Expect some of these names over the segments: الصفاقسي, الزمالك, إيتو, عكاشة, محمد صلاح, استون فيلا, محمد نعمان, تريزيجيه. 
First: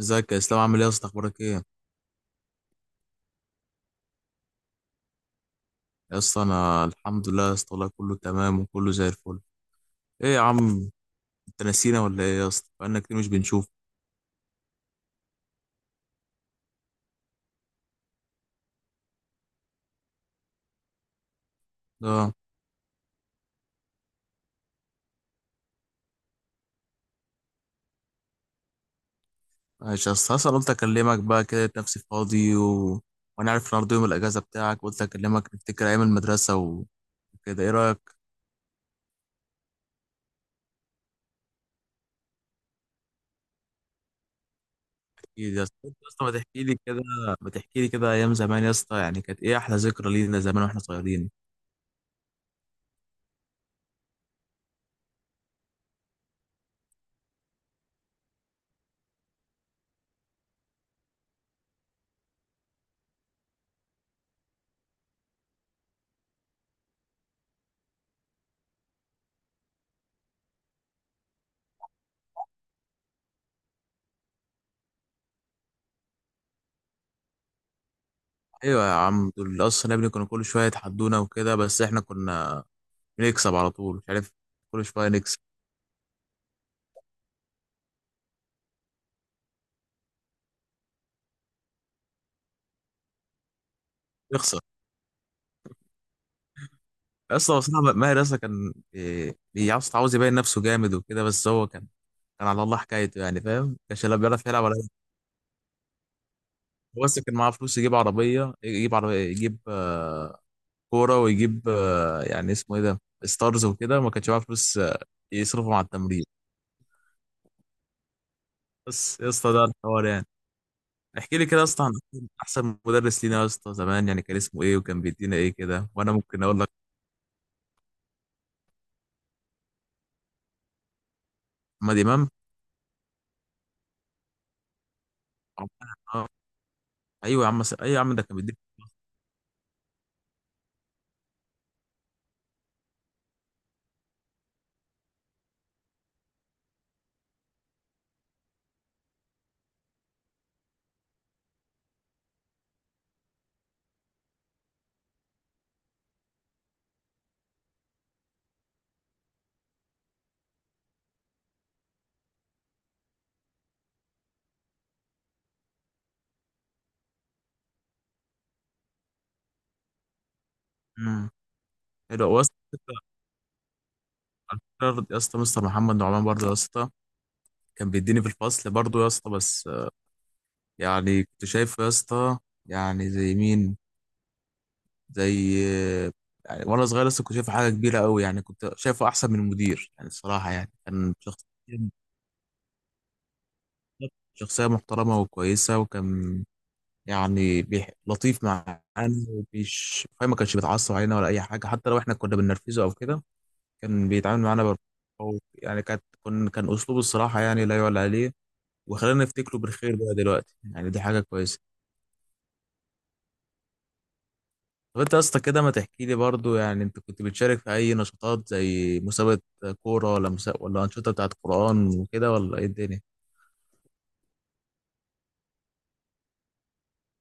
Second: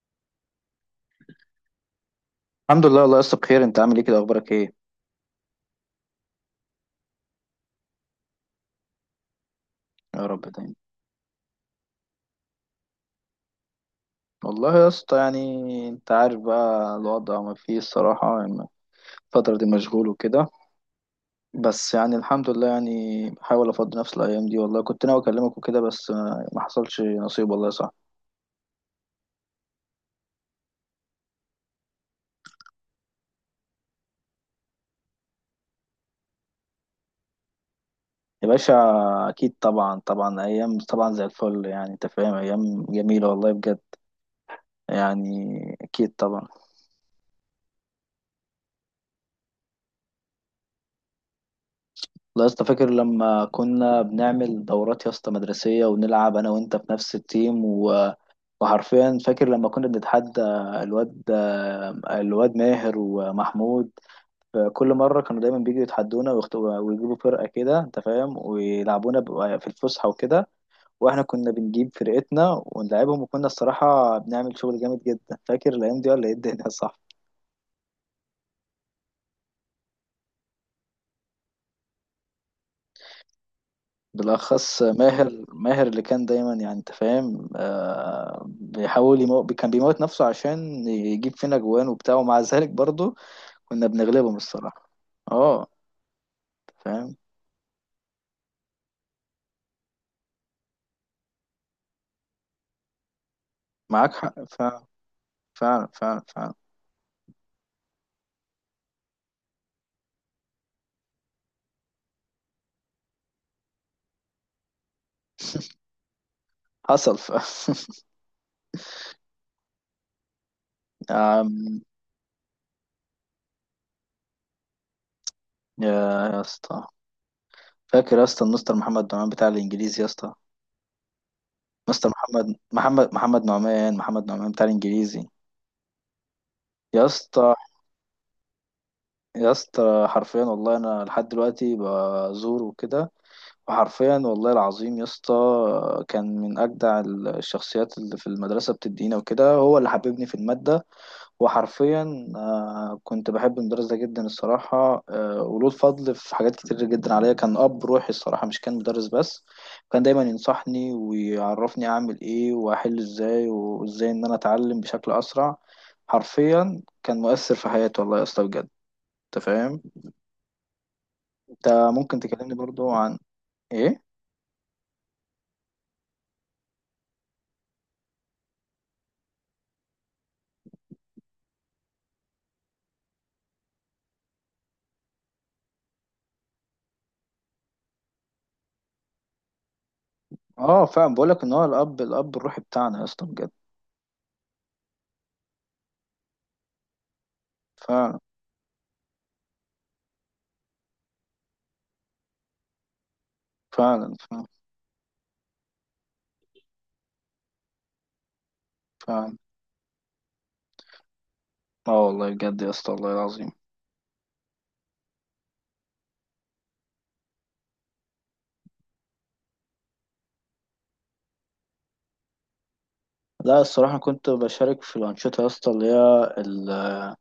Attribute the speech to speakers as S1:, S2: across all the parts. S1: ازيك يا اسلام؟ عامل ايه يا اسطى؟ اخبارك ايه؟
S2: الحمد لله والله يا اسطى بخير. انت عامل ايه كده، اخبارك ايه؟
S1: يا اسطى انا الحمد لله يا اسطى، والله كله تمام وكله زي الفل.
S2: يا
S1: ايه يا
S2: رب دايما.
S1: عم؟ انت نسينا ولا ايه يا اسطى؟ بقالنا كتير مش بنشوف.
S2: والله يا اسطى يعني انت عارف بقى الوضع ما فيه الصراحة يعني، الفترة دي مشغول وكده، بس يعني
S1: اه،
S2: الحمد لله يعني بحاول افضي نفسي الايام دي. والله كنت ناوي اكلمك وكده بس ما حصلش نصيب، والله صح.
S1: ماشي يا اسطى. اصلا قلت اكلمك بقى كده، لقيت نفسي فاضي وانا عارف النهارده يوم الاجازه بتاعك، قلت اكلمك نفتكر ايام المدرسه وكده. ايه رايك؟
S2: يا باشا اكيد طبعا، طبعا ايام، طبعا زي الفل يعني انت فاهم، ايام جميلة والله بجد،
S1: اكيد
S2: يعني
S1: يا اسطى. انت يا
S2: اكيد
S1: اسطى ما
S2: طبعا.
S1: تحكي لي كده، ما تحكي لي كده ايام زمان يا اسطى. يعني كانت ايه احلى ذكرى لينا زمان واحنا صغيرين؟
S2: والله يا اسطى فاكر لما كنا بنعمل دورات يا اسطى مدرسية ونلعب انا وانت في نفس التيم وحرفيا فاكر لما كنا بنتحدى الواد الواد ماهر ومحمود. كل مرة كانوا دايما بيجوا يتحدونا ويجيبوا فرقة كده انت فاهم، ويلعبونا في الفسحة وكده، واحنا كنا بنجيب فرقتنا ونلعبهم، وكنا الصراحة بنعمل شغل جامد جدا. فاكر الأيام دي ولا ايه الدنيا؟ صح.
S1: ايوه يا عم، دول اصلا يا ابني كانوا كل شويه يتحدونا وكده، بس احنا كنا نكسب على طول. مش عارف،
S2: بالأخص
S1: كل شويه نكسب.
S2: ماهر، ماهر اللي كان دايما يعني انت فاهم، بيحاول كان بيموت نفسه عشان يجيب فينا جوان وبتاع، ومع ذلك برضه كنا بنغلبهم
S1: يخسر.
S2: الصراحة. اه فاهم.
S1: اصلا بصراحه ماهر اصلا كان إيه، عاوز يبين نفسه جامد وكده، بس هو كان على الله حكايته، يعني فاهم، ما كانش
S2: معاك
S1: لا
S2: حق
S1: بيعرف يلعب ولا أي
S2: فعلا،
S1: حاجة.
S2: فعلا فعلا فعلا.
S1: هو بس كان معاه فلوس يجيب عربيه، يجيب كوره، ويجيب يعني اسمه ايه ده ستارز وكده، ما كانش معاه فلوس يصرفهم على التمرين.
S2: حصل ف...
S1: بس يا اسطى ده الحوار يعني. احكي لي كده يا
S2: أم،
S1: اسطى عن احسن مدرس لينا يا اسطى زمان، يعني كان اسمه ايه وكان بيدينا ايه
S2: يا
S1: كده، وانا
S2: يا
S1: ممكن اقول لك
S2: اسطى فاكر يا اسطى المستر محمد نعمان بتاع الانجليزي يا اسطى، مستر
S1: محمد
S2: محمد نعمان، محمد نعمان بتاع الانجليزي
S1: امام.
S2: يا اسطى.
S1: ايوه يا عم ده كان بيديني.
S2: يا اسطى حرفيا والله انا لحد دلوقتي بزوره وكده، وحرفيا والله العظيم يا اسطى كان من اجدع الشخصيات اللي في المدرسه، بتدينا وكده، هو اللي حببني في الماده. وحرفيا كنت بحب المدرس ده جدا الصراحة، وله الفضل في حاجات كتير جدا عليا. كان أب روحي الصراحة، مش كان مدرس بس. كان دايما ينصحني ويعرفني أعمل إيه وأحل إزاي، وإزاي إن أنا أتعلم بشكل أسرع. حرفيا كان مؤثر في حياتي والله يا اسطى بجد. أنت فاهم.
S1: امم
S2: أنت ممكن
S1: حلو هو يا اسطى.
S2: تكلمني برضو عن إيه؟
S1: على فكرة يا اسطى، مستر محمد نعمان برضه يا اسطى كان بيديني في الفصل برضه يا اسطى، بس يعني كنت شايفه يا اسطى، يعني زي مين؟ زي آه، يعني وانا صغير لسه كنت شايفه حاجه كبيره قوي، يعني كنت شايفه احسن من المدير يعني الصراحه، يعني
S2: فعلا
S1: كان
S2: بقولك
S1: شخص،
S2: إن هو الأب، الأب الروحي بتاعنا يا اسطى بجد.
S1: شخصيه محترمه وكويسه، وكان يعني
S2: فعلا
S1: لطيف معانا. ومش فاهم، ما كانش بيتعصب علينا ولا اي حاجه، حتى لو احنا كنا بننرفزه او كده. كان
S2: فعلا
S1: بيتعامل
S2: فعلا
S1: معانا هو يعني كان اسلوبه الصراحه يعني لا يعلى عليه. وخلينا
S2: فعلا.
S1: نفتكره بالخير بقى دلوقتي، يعني دي حاجه كويسه.
S2: آه والله بجد يا اسطى، والله العظيم.
S1: طب انت يا اسطى كده ما تحكي لي برضو، يعني انت كنت بتشارك في اي نشاطات؟ زي مسابقه كوره ولا ولا انشطه بتاعت قران وكده، ولا ايه الدنيا؟
S2: لا الصراحة كنت بشارك في الأنشطة يا اسطى اللي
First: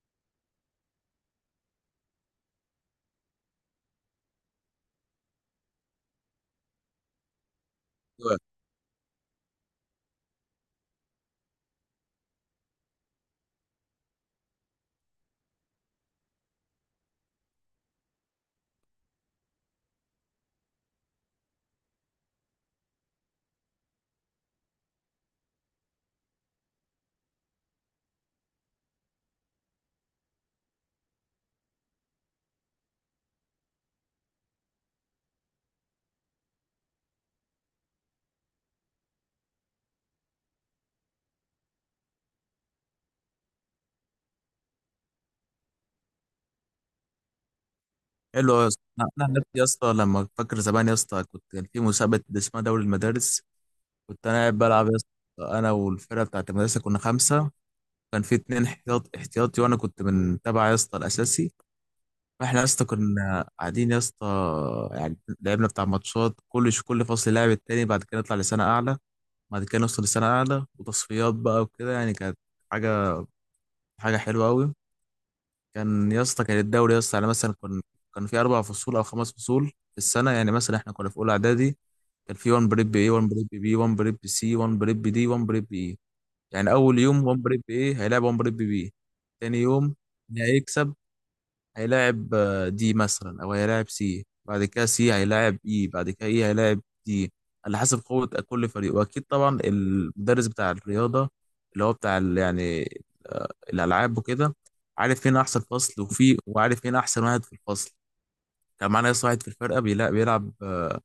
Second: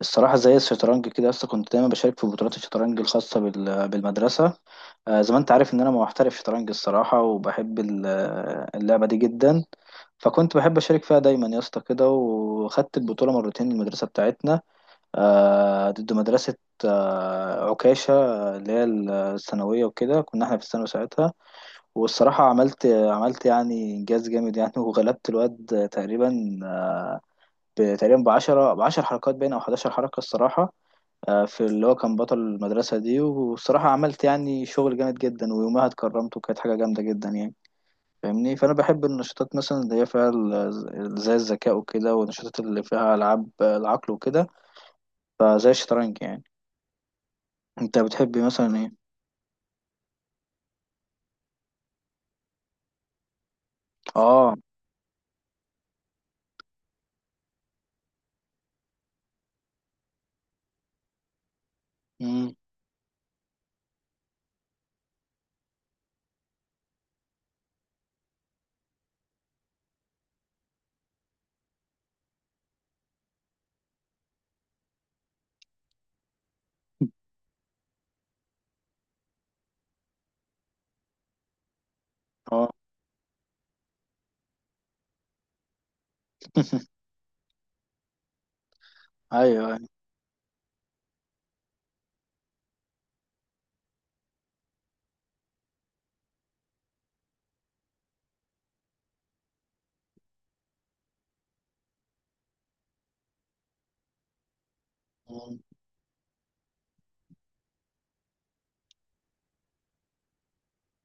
S2: الصراحة زي الشطرنج كده يا اسطى. كنت دايما بشارك في بطولات الشطرنج الخاصة بالمدرسة. زي ما أنت عارف إن أنا محترف شطرنج الصراحة، وبحب
S1: أيوة.
S2: اللعبة دي جدا. فكنت بحب أشارك فيها دايما يا اسطى كده، وخدت البطولة مرتين المدرسة بتاعتنا، ضد مدرسة عكاشة، اللي هي الثانوية وكده، كنا احنا في الثانوي ساعتها. والصراحة عملت يعني إنجاز جامد يعني، وغلبت الواد تقريبا تقريبا بعشرة، بعشر حركات باين أو حداشر حركة الصراحة، في اللي هو كان بطل المدرسة دي. والصراحة عملت يعني شغل جامد جدا، ويومها اتكرمت وكانت حاجة جامدة جدا يعني. فاهمني؟ فأنا بحب النشاطات مثلا اللي هي فيها زي الذكاء وكده، والنشاطات اللي فيها ألعاب العقل وكده، فزي الشطرنج يعني. أنت بتحب
S1: حلو يا
S2: مثلا
S1: اسطى.
S2: إيه؟
S1: انا عن نفسي يا اسطى، لما فاكر زمان يا اسطى، كان في مسابقه اسمها دوري المدارس. كنت انا
S2: آه.
S1: قاعد بلعب يا اسطى، انا والفرقه بتاعت المدرسه كنا خمسه. كان في اتنين احتياطي، وانا كنت من تبع يا اسطى الاساسي.
S2: مم.
S1: احنا يا اسطى كنا قاعدين يا اسطى. يعني لعبنا بتاع ماتشات كل فصل لاعب التاني، بعد كده نطلع لسنة أعلى، بعد كده نوصل لسنة أعلى وتصفيات بقى وكده. يعني كانت حاجة حاجة حلوة أوي. كان يا اسطى كان الدوري يا اسطى، يعني مثلا كان كان في أربع فصول أو خمس فصول في السنة. يعني مثلا احنا كنا في أولى إعدادي، كان في 1
S2: اه.
S1: بريب A، 1 بريب B، 1 بريب C، 1 بريب D، 1 بريب E. يعني أول يوم 1 بريب A هيلعب 1 بريب B، تاني
S2: ايوه ايوه.
S1: يوم اللي هيكسب هيلاعب دي مثلا، او هيلاعب سي، بعد كده سي هيلاعب اي، بعد كده اي هيلاعب دي، على حسب قوة كل فريق. واكيد طبعا المدرس بتاع الرياضة اللي هو بتاع يعني آه، الالعاب وكده عارف فين
S2: مم.
S1: احسن فصل، وفي وعارف فين احسن واحد في الفصل. كان معانا يس واحد في الفرقة بيلعب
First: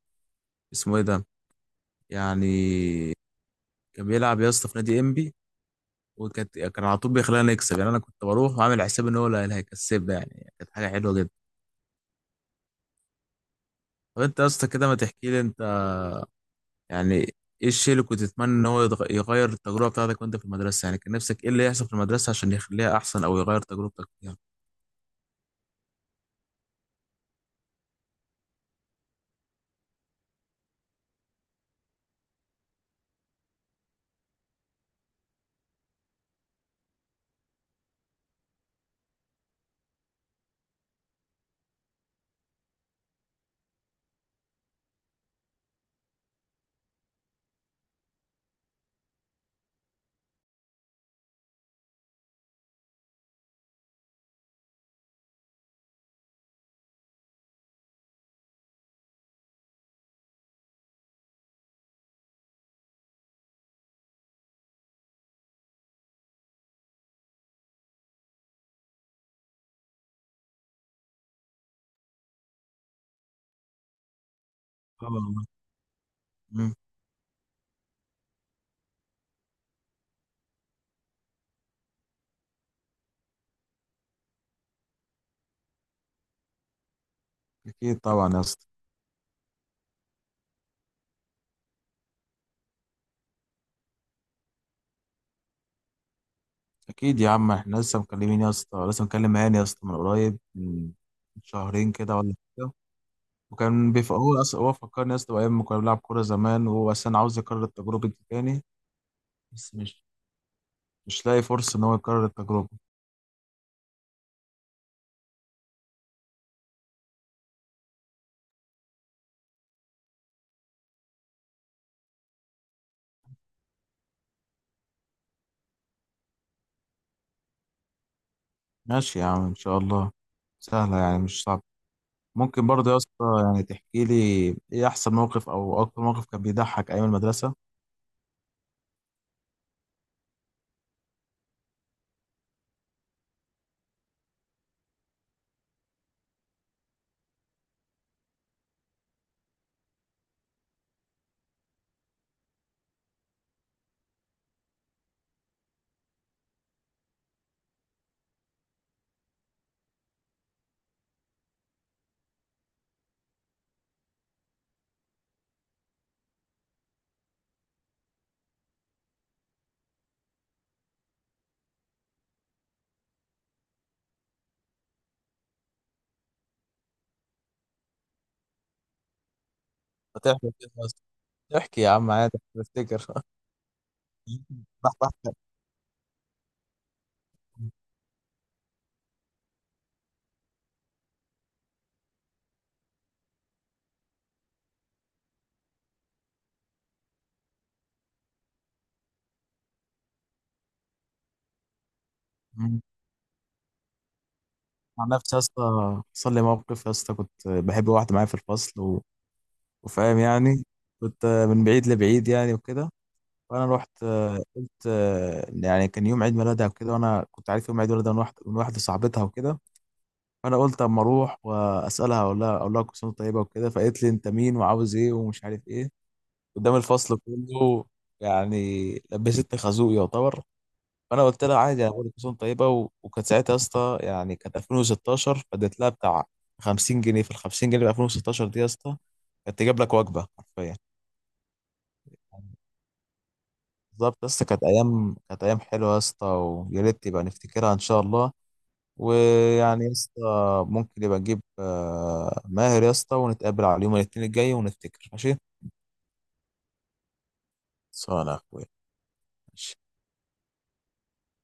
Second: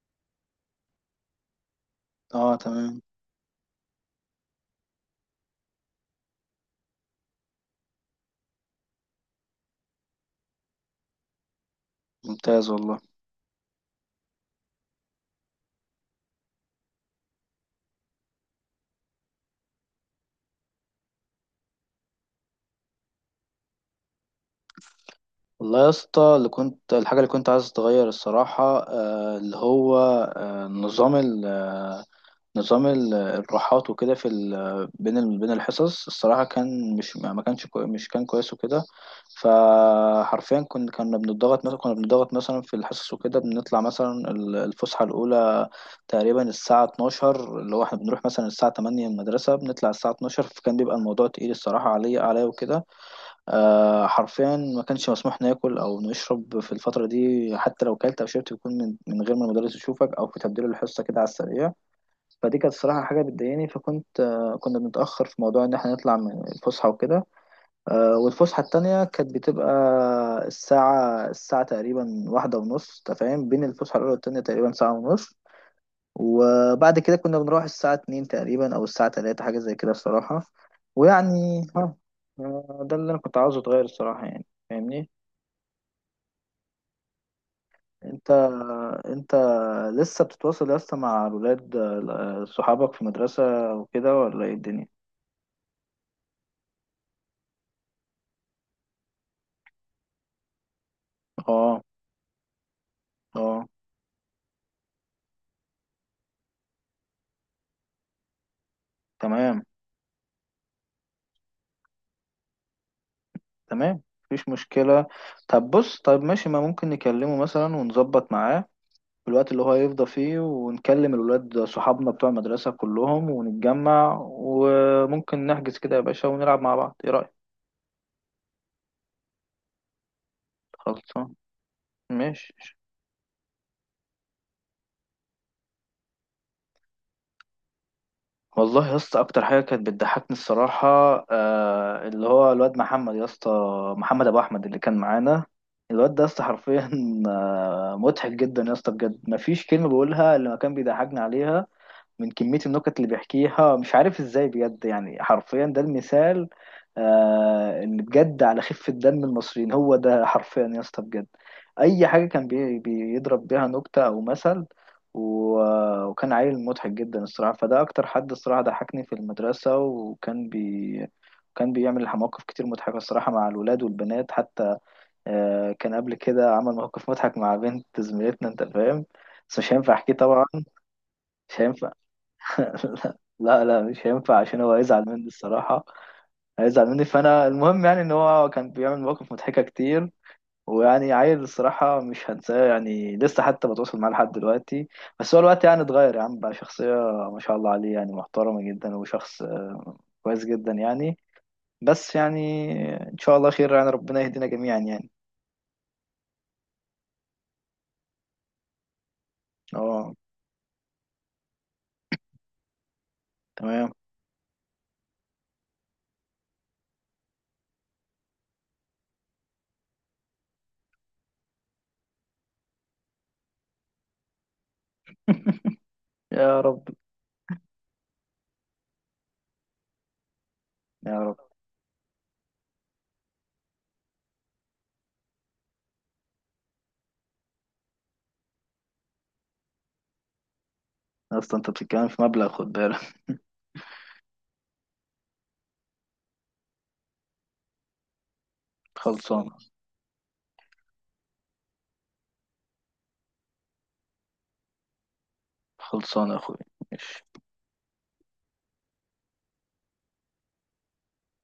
S1: اسمه ايه ده يعني،
S2: اه تمام.
S1: كان بيلعب يا اسطى في نادي انبي، وكانت على طول بيخلينا نكسب. يعني انا كنت بروح وعامل حساب ان هو اللي هيكسبنا، يعني كانت حاجة حلوة جدا.
S2: ممتاز والله.
S1: طب انت يا اسطى كده ما تحكي لي انت، يعني ايه الشيء اللي كنت تتمنى ان هو يغير التجربه بتاعتك وانت في المدرسه؟ يعني كان نفسك ايه اللي يحصل في المدرسه عشان يخليها احسن او يغير تجربتك فيها؟
S2: والله يا اسطى اللي كنت، الحاجة اللي كنت عايز اتغير الصراحة اللي هو نظام ال آه، نظام الراحات وكده في بين بين الحصص الصراحة. كان مش ما كانش كوي، مش كان كويس وكده. فحرفيا كنا بنضغط مثلا، كنا بنضغط مثلا في الحصص وكده، بنطلع مثلا الفسحة الأولى تقريبا الساعة 12، اللي هو احنا بنروح مثلا الساعة 8 المدرسة، بنطلع الساعة 12. فكان بيبقى الموضوع تقيل الصراحة، عليا وكده. آه حرفيا ما كانش مسموح ناكل او نشرب في الفتره دي. حتى لو كلت او شربت بيكون من غير ما المدرس يشوفك، او في تبديل الحصه كده على السريع. فدي كانت الصراحه حاجه بتضايقني، فكنت آه كنا بنتاخر في موضوع ان احنا نطلع من الفسحه وكده. آه والفسحه التانية كانت بتبقى الساعه تقريبا واحدة ونص. أنت فاهم، بين الفسحه الاولى والتانية تقريبا ساعه ونص.
S1: طبعا. مم.
S2: وبعد كده كنا بنروح الساعة اتنين تقريبا أو الساعة تلاتة، حاجة زي كده الصراحة. ويعني ها ده اللي أنا كنت عاوزه أتغير الصراحة يعني. فاهمني؟
S1: اكيد
S2: أنت
S1: طبعا يا اسطى.
S2: أنت لسه بتتواصل يا اسطى مع الولاد، صحابك في المدرسة وكده، ولا إيه الدنيا؟
S1: اكيد يا عم، احنا لسه مكلمين يا اسطى. لسه مكلم هاني يا اسطى من قريب، من
S2: اه
S1: شهرين كده ولا كده.
S2: اه.
S1: وكان هو فكرني يا اسطى بايام ما كنا بنلعب كوره زمان، وهو اصلا عاوز يكرر التجربه دي تاني.
S2: تمام
S1: بس مش لاقي فرصه ان هو يكرر التجربه.
S2: تمام، مفيش مشكلة. طب بص، طب ماشي، ما ممكن نكلمه مثلا ونظبط معاه في الوقت اللي هو يفضى فيه، ونكلم الولاد صحابنا بتوع المدرسة كلهم ونتجمع، وممكن نحجز كده يا باشا ونلعب مع بعض، ايه رأيك؟
S1: ماشي يا عم ان شاء الله، سهله يعني
S2: خلصان.
S1: مش صعبه.
S2: ماشي.
S1: ممكن برضه يا اسطى يعني تحكي لي ايه احسن موقف او اكتر موقف كان بيضحك ايام المدرسه؟
S2: والله يا اسطى اكتر حاجه كانت بتضحكني الصراحه، آه اللي هو الواد محمد يا اسطى، محمد ابو احمد اللي كان معانا. الواد ده يا اسطى حرفيا آه مضحك جدا يا اسطى بجد. مفيش كلمه بقولها اللي ما كان بيضحكني عليها، من كمية النكت اللي بيحكيها مش عارف ازاي بجد يعني. حرفيا ده المثال آه اللي بجد على خفة دم المصريين، هو ده حرفيا يا اسطى بجد. أي حاجة كان بيضرب بيها نكتة أو مثل، وكان عيل مضحك جدا الصراحة. فده أكتر حد الصراحة ضحكني في المدرسة، وكان كان بيعمل مواقف كتير مضحكة الصراحة مع الولاد والبنات حتى. آه كان قبل كده عمل موقف مضحك مع بنت زميلتنا أنت فاهم، بس مش هينفع أحكيه طبعا.
S1: هتحكي كده يا اسطى؟
S2: مش
S1: احكي يا
S2: هينفع.
S1: عم عادي بفتكر
S2: لا لا مش هينفع عشان هو هيزعل مني
S1: بحكي.
S2: الصراحة. هيزعل مني، فأنا المهم يعني إن هو كان بيعمل مواقف مضحكة كتير. ويعني عيل الصراحة مش هنساه يعني، لسه حتى بتواصل معاه لحد دلوقتي. بس هو الوقت يعني اتغير يا عم، بقى شخصية ما شاء الله عليه يعني محترمة جدا، وشخص كويس جدا يعني. بس يعني
S1: مم.
S2: إن شاء الله خير يعني، ربنا يهدينا جميعا
S1: عن
S2: يعني.
S1: نفسي يا اسطى حصل لي موقف يا اسطى، كنت بحب واحده معايا في الفصل
S2: اه
S1: وفاهم يعني، كنت من بعيد لبعيد يعني وكده. فانا
S2: تمام.
S1: رحت قلت يعني كان يوم عيد ميلادها وكده، وانا كنت عارف يوم عيد ميلادها من واحده صاحبتها وكده. فانا قلت اما اروح واسالها، اقول لها كل سنه وأنت طيبه وكده. فقالت لي انت مين وعاوز ايه ومش عارف ايه،
S2: يا
S1: قدام
S2: رب.
S1: الفصل كله يعني. لبستني خازوق يعتبر.
S2: يا
S1: فانا
S2: رب.
S1: قلت لها عادي، انا بقول لك كسوم طيبه وكانت ساعتها يا اسطى، يعني كانت 2016. فاديت لها بتاع 50 جنيه. في ال 50 جنيه في 2016 دي يا اسطى كانت تجيب لك وجبه حرفيا.
S2: أصلا أنت بتتكلم في مبلغ، خد بالك.
S1: بالظبط يا اسطى. كانت ايام حلوه يا اسطى، ويا ريت يبقى نفتكرها ان شاء الله.
S2: خلصانة.
S1: ويعني يا اسطى ممكن يبقى نجيب ماهر يا اسطى، ونتقابل على يوم الاثنين الجاي ونفتكر ماشي؟
S2: خلصانة يا أخوي. ماشي.
S1: صانع يا اخويا، ماشي